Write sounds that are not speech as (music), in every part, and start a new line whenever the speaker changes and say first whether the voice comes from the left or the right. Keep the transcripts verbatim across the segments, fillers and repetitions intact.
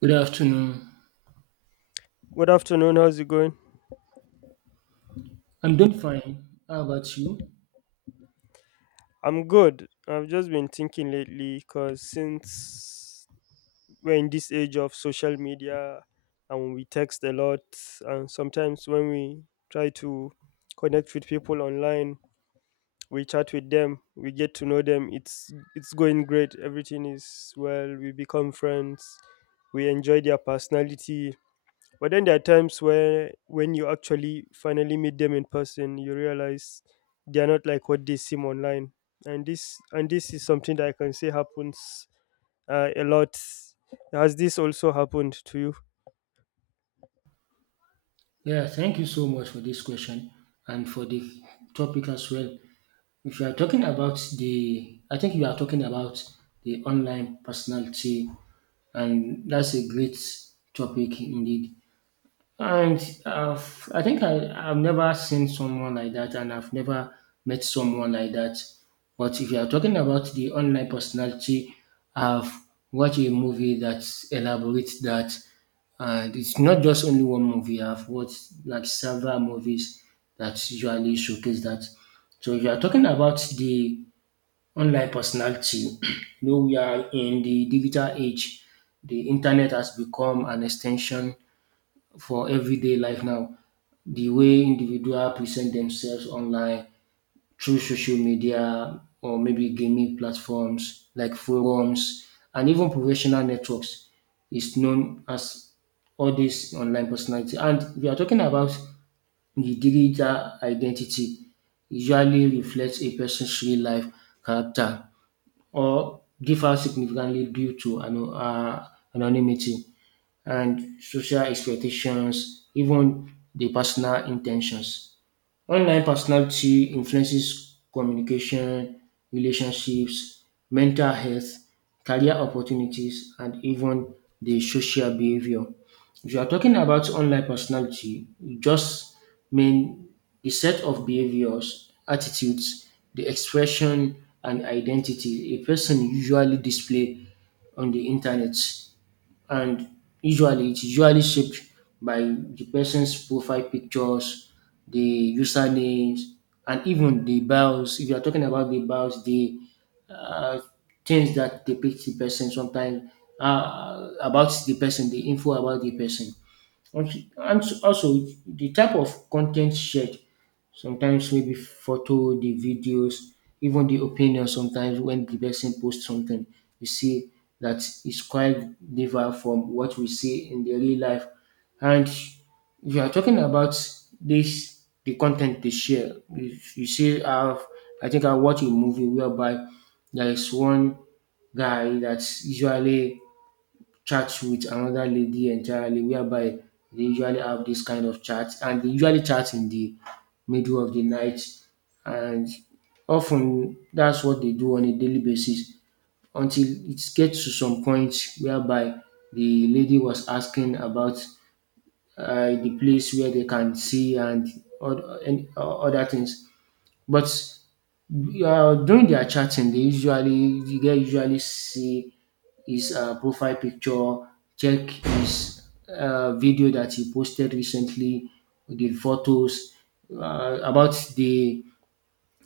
right: Good afternoon.
left: Good afternoon. How's it going?
right: I'm doing fine. How about you?
left: I'm good. I've just been thinking lately because since we're in this age of social media and we text a lot, and sometimes when we try to connect with people online, we chat with them, we get to know them. It's it's going great. Everything is well. We become friends. We enjoy their personality. But then there are times where when you actually finally meet them in person, you realize they are not like what they seem online. And this and this is something that I can say happens uh, a lot. Has this also happened to you?
right: Yeah, thank you so much for this question and for the topic as well. If you are talking about the, I think you are talking about the online personality, and that's a great topic indeed. And uh, I think I, I've never seen someone like that, and I've never met someone like that. But if you are talking about the online personality, I've watched a movie that elaborates that. And it's not just only one movie, I've watched like several movies that usually showcase that. So if you are talking about the online personality, (clears throat) you know, we are in the digital age. The internet has become an extension for everyday life now. The way individuals present themselves online through social media or maybe gaming platforms like forums and even professional networks is known as all this online personality. And we are talking about the digital identity usually reflects a person's real life character or differs significantly due to ano- uh, anonymity and social expectations, even the personal intentions. Online personality influences communication, relationships, mental health, career opportunities, and even the social behavior. If you are talking about online personality, you just mean the set of behaviors, attitudes, the expression, and identity a person usually display on the internet and usually it's usually shaped by the person's profile pictures, the usernames, and even the bios. If you are talking about the bios, the uh, things that depict the person sometimes uh, about the person, the info about the person. And also, also the type of content shared sometimes maybe photo, the videos, even the opinion sometimes when the person posts something, you see that it's quite different from what we see in the real life. And if you are talking about this, the content they share, if you see, I've, I think I watched a movie whereby there is one guy that's usually chat with another lady entirely whereby they usually have this kind of chat, and they usually chat in the middle of the night and often that's what they do on a daily basis until it gets to some point whereby the lady was asking about uh, the place where they can see and oth- and other things but uh, during their chatting they usually you get usually see his uh, profile picture, check his uh, video that he posted recently, the photos uh, about the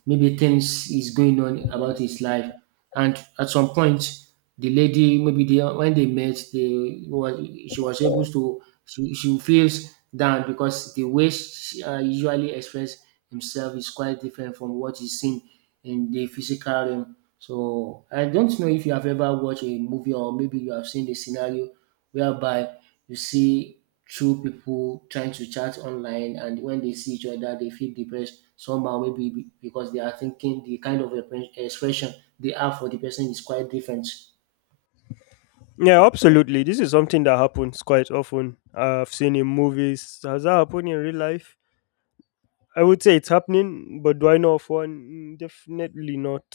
right: maybe things is going on about his life. And at some point, the lady, maybe they, when they met, they was she was able to she, she feels down because the way she uh, usually express himself is quite different from what is seen in the physical realm. So I don't know if you have ever watched a movie or maybe you have seen the scenario whereby you see through people trying to chat online and when they see each other they feel depressed somehow maybe be- because they are thinking the kind of repre- expression they have for the person is quite different.
left: Yeah, absolutely. This is something that happens quite often. I've seen in movies. Has that happened in real life? I would say it's happening, but do I know of one? Mm, definitely not.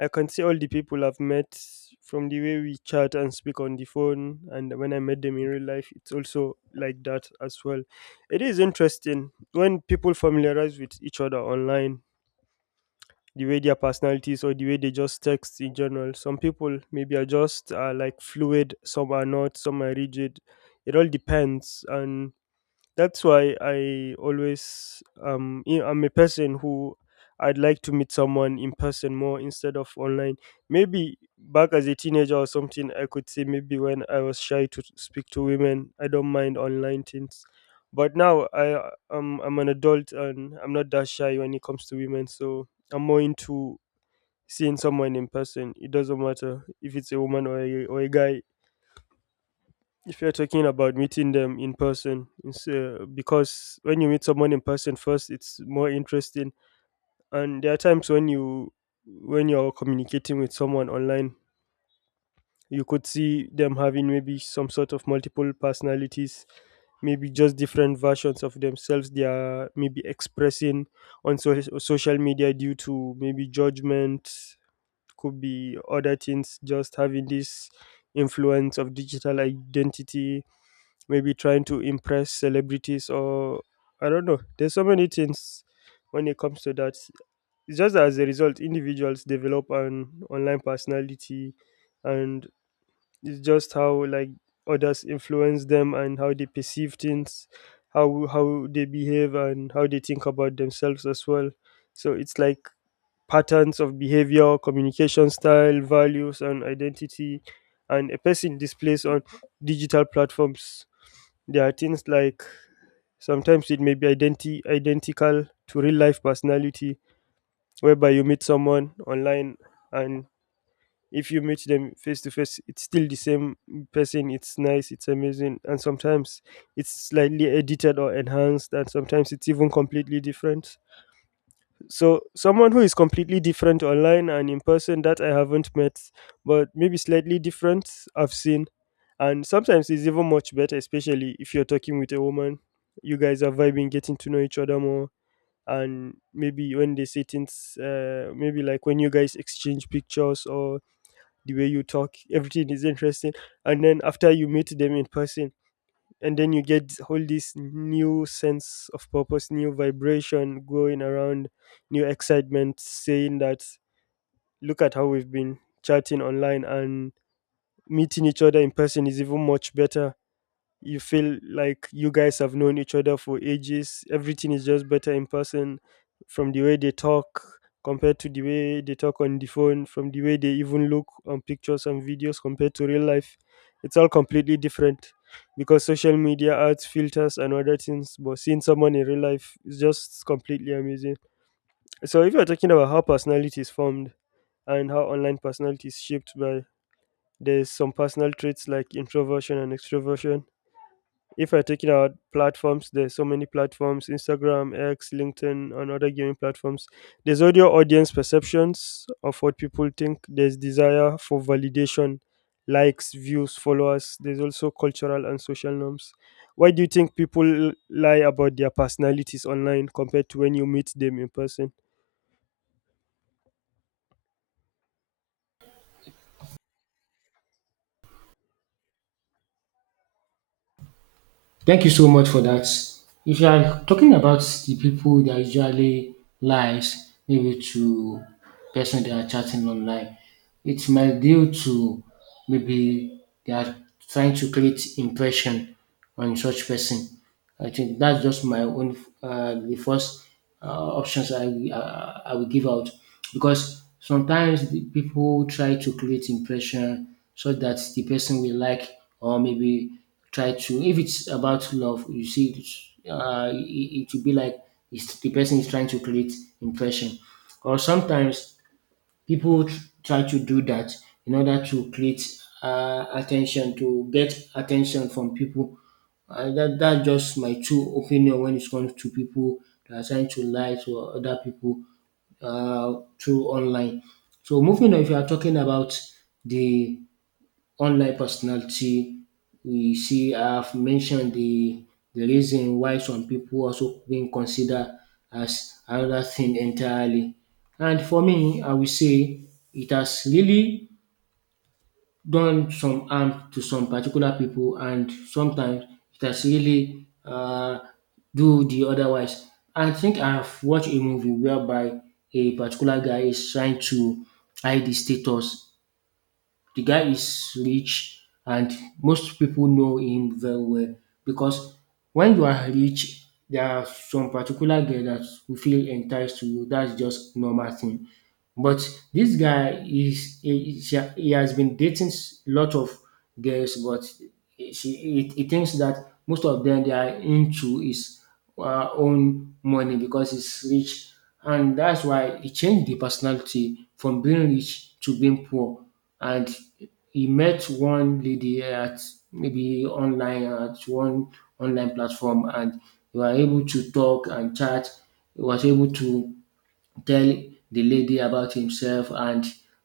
left: I can see all the people I've met from the way we chat and speak on the phone, and when I met them in real life, it's also like that as well. It is interesting when people familiarize with each other online, the way their personalities or the way they just text in general. Some people maybe are just uh, like fluid, some are not, some are rigid. It all depends, and that's why I always um you know, I'm a person who I'd like to meet someone in person more instead of online. Maybe back as a teenager or something, I could say maybe when I was shy to speak to women, I don't mind online things. But now I um I'm an adult and I'm not that shy when it comes to women, so I'm more into seeing someone in person. It doesn't matter if it's a woman or a, or a guy. If you're talking about meeting them in person, it's, uh, because when you meet someone in person first, it's more interesting. And there are times when you when you're communicating with someone online, you could see them having maybe some sort of multiple personalities, maybe just different versions of themselves. They are maybe expressing on so- social media due to maybe judgment, could be other things. Just having this influence of digital identity maybe trying to impress celebrities or I don't know. There's so many things when it comes to that. It's just that as a result, individuals develop an online personality, and it's just how like others influence them and how they perceive things, how how they behave and how they think about themselves as well. So it's like patterns of behavior, communication style, values, and identity. And a person displays on digital platforms. There are things like sometimes it may be identi- identical to real life personality, whereby you meet someone online and if you meet them face to face, it's still the same person. It's nice, it's amazing, and sometimes it's slightly edited or enhanced, and sometimes it's even completely different. So someone who is completely different online and in person that I haven't met, but maybe slightly different I've seen. And sometimes it's even much better, especially if you're talking with a woman. You guys are vibing, getting to know each other more. And maybe when they say things, uh, maybe like when you guys exchange pictures or the way you talk, everything is interesting. And then after you meet them in person, and then you get all this new sense of purpose, new vibration going around, new excitement saying that look at how we've been chatting online, and meeting each other in person is even much better. You feel like you guys have known each other for ages. Everything is just better in person, from the way they talk compared to the way they talk on the phone, from the way they even look on pictures and videos compared to real life. It's all completely different because social media adds filters and other things, but seeing someone in real life is just completely amazing. So if you're talking about how personality is formed and how online personality is shaped by, there's some personal traits like introversion and extroversion. If we're taking out platforms, there's so many platforms: Instagram, X, LinkedIn, and other gaming platforms. There's audio audience perceptions of what people think. There's desire for validation, likes, views, followers. There's also cultural and social norms. Why do you think people lie about their personalities online compared to when you meet them in person?
right: Thank you so much for that. If you are talking about the people that usually lies maybe to person they are chatting online, it might due to maybe they are trying to create impression on such person. I think that's just my own uh, the first uh, options I uh, I will give out because sometimes the people try to create impression so that the person will like or maybe try to if it's about love you see it's, uh, it, it will be like it's, the person is trying to create impression. Or sometimes people tr- try to do that in order to create uh, attention, to get attention from people uh, that that's just my true opinion when it comes to people that are trying to lie to other people uh, through online. So moving on, if you are talking about the online personality. We see I've mentioned the the reason why some people also being considered as another thing entirely. And for me, I will say it has really done some harm to some particular people, and sometimes it has really uh, do the otherwise. I think I've watched a movie whereby a particular guy is trying to hide his status. The guy is rich and most people know him very well because when you are rich, there are some particular girl that will feel enticed to you. That's just normal thing. But this guy is he, he he has been dating s- lot of girls, but she he, he thinks that most of them they are into his uh, own money because he's rich, and that's why he changed the personality from being rich to being poor. And he met one lady at maybe online at one online platform and they were able to talk and chat. He was able to tell the lady about himself and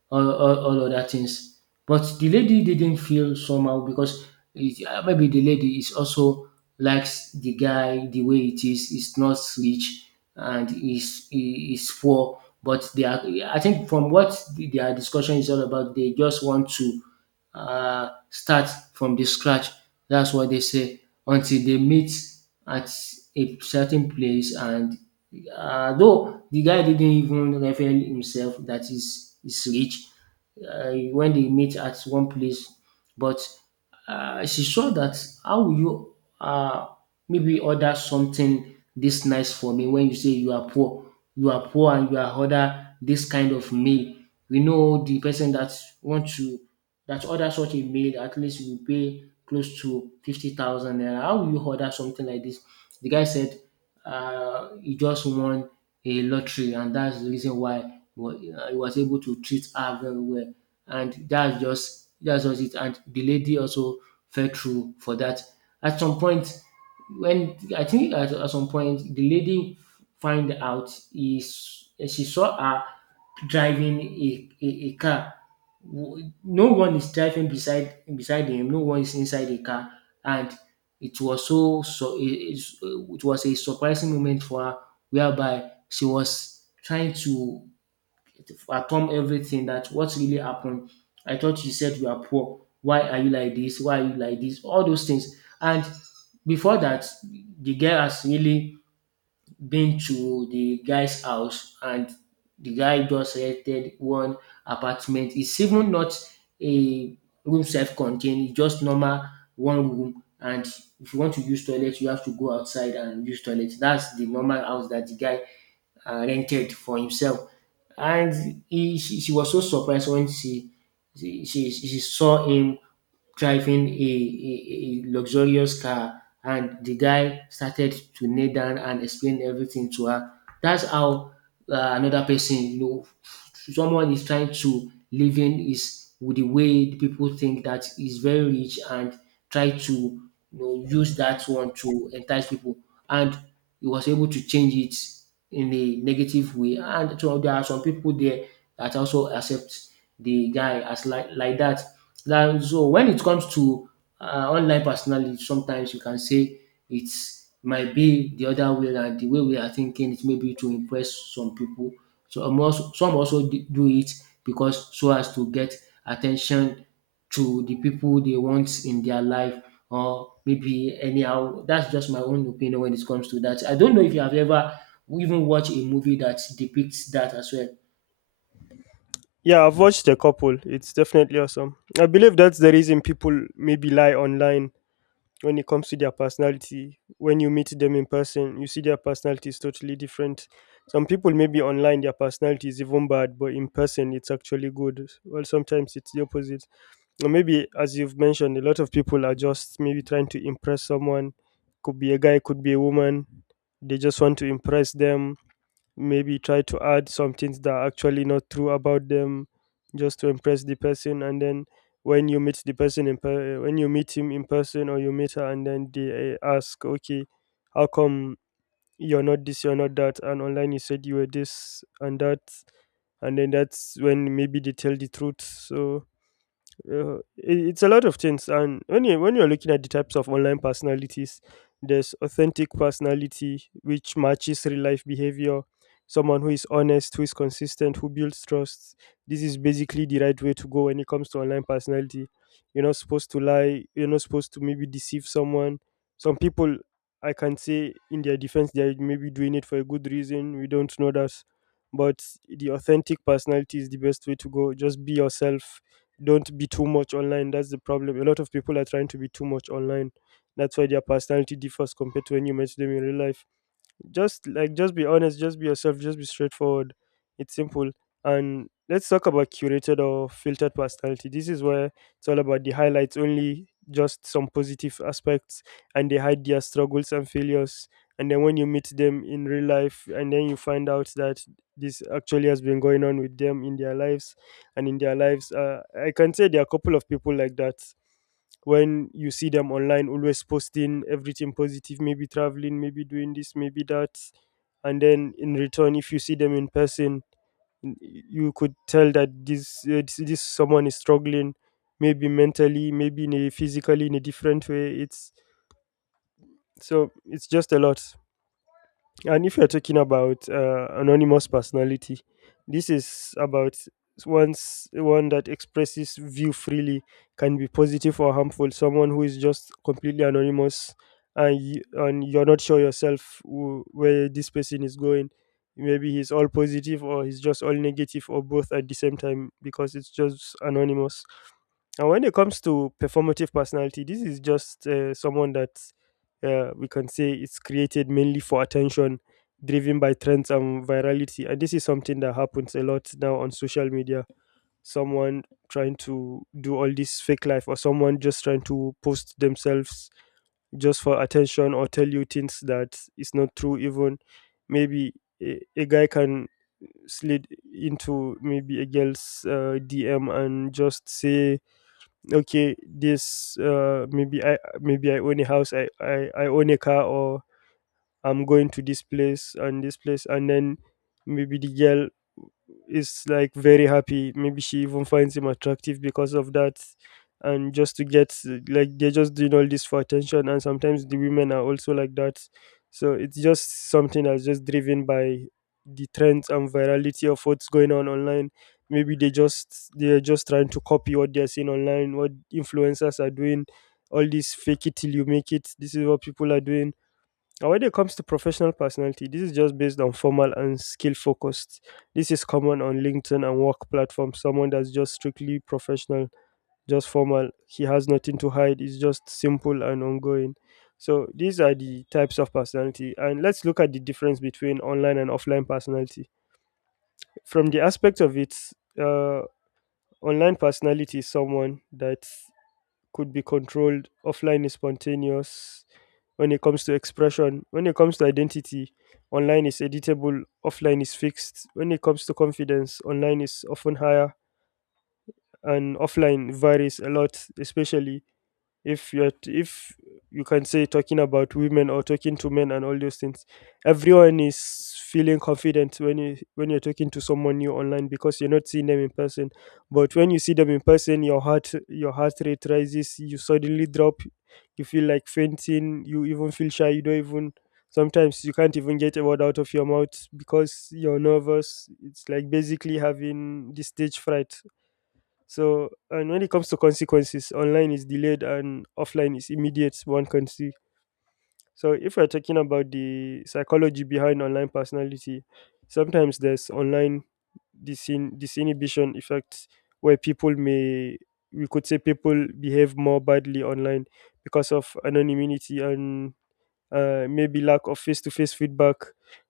right: all, all, all other things. But the lady didn't feel somehow because it, uh, maybe the lady is also likes the guy the way it is. It's not rich and is is poor. But they are, I think from what the- their discussion is all about, they just want to uh, start from the scratch. That's what they say until they meet at a certain place and um though the guy didn't even reveal himself that he's he's rich, um when they meet at one place, but uh, she saw that, how will you uh, maybe order something this nice for me when you say you are poor? You are poor and you are order this kind of meal, we know the person that want to that order such a meal at least will pay close to fifty thousand naira, how will you order something like this? The guy said uh, he just won a lottery and that's the reason why wa- uh, he was able to treat her very well. And that's just that's just it. And the lady also petrol for that. At some point, when I think at, at some point the lady find out is she saw her driving a, a, a car. W- No one is driving beside beside him. No one is inside the car, and it was so so it, it was a surprising moment for her, whereby she was trying to atom everything that what really happened. I thought you said you are poor. Why are you like this? Why are you like this? All those things. And before that, the girl has really been to the guy's house and the guy just rented one apartment. It's even not a room self-contained, it's just normal one room. And if you want to use toilet, you have to go outside and use toilet. That's the normal house that the guy uh, rented for himself. And he, she, she was so surprised when she she, she, she saw him driving a, a, a luxurious car and the guy started to kneel down and explain everything to her. That's how uh, another person, you know, someone is trying to living is with the way people think that is very rich and try to, you know, use that one to entice people, and he was able to change it in a negative way. And so there are some people there that also accept the guy as like like that now. So when it comes to uh, online personality, sometimes you can say it might be the other way around. The way we are thinking it may be to impress some people. So um, also, some also d- do it because so as to get attention to the people they want in their life or maybe anyhow. That's just my own opinion when it comes to that. I don't know if you have ever even watched a movie that depicts that as well.
left: Yeah, I've watched a couple. It's definitely awesome. I believe that's the reason people maybe lie online. When it comes to their personality, when you meet them in person, you see their personality is totally different. Some people maybe online their personality is even bad, but in person it's actually good. Well, sometimes it's the opposite, or maybe as you've mentioned, a lot of people are just maybe trying to impress someone, could be a guy, could be a woman. They just want to impress them, maybe try to add some things that are actually not true about them just to impress the person. And then when you meet the person in per- when you meet him in person or you meet her, and then they uh, ask, okay, how come you're not this, you're not that, and online you said you were this and that. And then that's when maybe they tell the truth. So uh, it, it's a lot of things, and when you when you're looking at the types of online personalities, there's authentic personality which matches real life behavior. Someone who is honest, who is consistent, who builds trust. This is basically the right way to go when it comes to online personality. You're not supposed to lie. You're not supposed to maybe deceive someone. Some people, I can say, in their defense, they are maybe doing it for a good reason. We don't know that, but the authentic personality is the best way to go. Just be yourself, don't be too much online. That's the problem. A lot of people are trying to be too much online. That's why their personality differs compared to when you meet them in real life. Just like, just be honest, just be yourself, just be straightforward. It's simple. And let's talk about curated or filtered personality. This is where it's all about the highlights only, just some positive aspects, and they hide their struggles and failures. And then when you meet them in real life, and then you find out that this actually has been going on with them in their lives and in their lives. Uh, I can say there are a couple of people like that. When you see them online always posting everything positive, maybe traveling, maybe doing this, maybe that, and then in return if you see them in person, n- you could tell that this uh, this, this someone is struggling, maybe mentally, maybe in a physically in a different way. It's so, it's just a lot. And if you're talking about uh, anonymous personality, this is about one's one that expresses view freely, can be positive or harmful. Someone who is just completely anonymous, and you, and you're not sure yourself who, where this person is going. Maybe he's all positive or he's just all negative or both at the same time because it's just anonymous. And when it comes to performative personality, this is just uh, someone that uh, we can say it's created mainly for attention, driven by trends and virality. And this is something that happens a lot now on social media. Someone trying to do all this fake life, or someone just trying to post themselves just for attention, or tell you things that is not true. Even maybe a, a guy can slid into maybe a girl's uh, D M and just say, okay, this uh, maybe I, maybe I own a house, I I I own a car, or I'm going to this place and this place. And then maybe the girl is like very happy, maybe she even finds him attractive because of that. And just to get uh, like, they're just doing all this for attention. And sometimes the women are also like that. So it's just something that's just driven by the trends and virality of what's going on online. Maybe they just they're just trying to copy what they're seeing online, what influencers are doing. All this fake it till you make it, this is what people are doing. Now, when it comes to professional personality, this is just based on formal and skill focused. This is common on LinkedIn and work platforms. Someone that's just strictly professional, just formal. He has nothing to hide. It's just simple and ongoing. So these are the types of personality. And let's look at the difference between online and offline personality. From the aspect of it, uh, online personality is someone that could be controlled. Offline is spontaneous when it comes to expression. When it comes to identity, online is editable, offline is fixed. When it comes to confidence, online is often higher, and offline varies a lot, especially if you're t- if you can say talking about women or talking to men and all those things, everyone is feeling confident when you when you're talking to someone new online because you're not seeing them in person. But when you see them in person, your heart, your heart rate rises, you suddenly drop, you feel like fainting, you even feel shy, you don't even, sometimes you can't even get a word out of your mouth because you're nervous. It's like basically having the stage fright. So, and when it comes to consequences, online is delayed and offline is immediate, one can see. So, if we're talking about the psychology behind online personality, sometimes there's online disin- disinhibition effect where people may, we could say, people behave more badly online because of anonymity and uh, maybe lack of face-to-face feedback.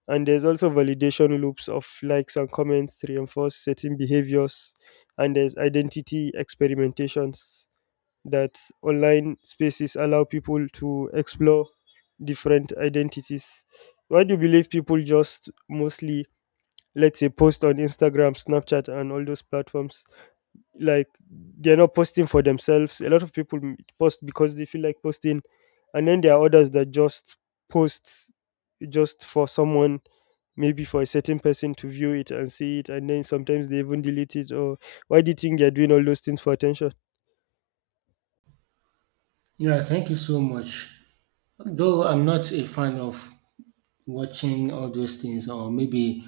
left: And there's also validation loops of likes and comments to reinforce certain behaviors. And there's identity experimentations that online spaces allow people to explore different identities. Why do you believe people just mostly, let's say, post on Instagram, Snapchat, and all those platforms, like they're not posting for themselves? A lot of people m- post because they feel like posting, and then there are others that just post just for someone, maybe for a certain person to view it and see it, and then sometimes they even delete it. Or why do you think they're doing all those things for attention?
right: Yeah, thank you so much. Though I'm not a fan of watching all those things, or maybe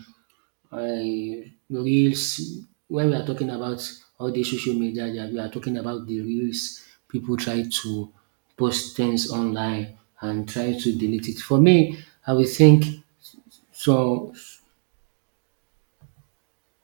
right: I reels. When we are talking about all the social media, yeah, we are talking about the reels. People try to post things online and try to delete it. For me, I will think so.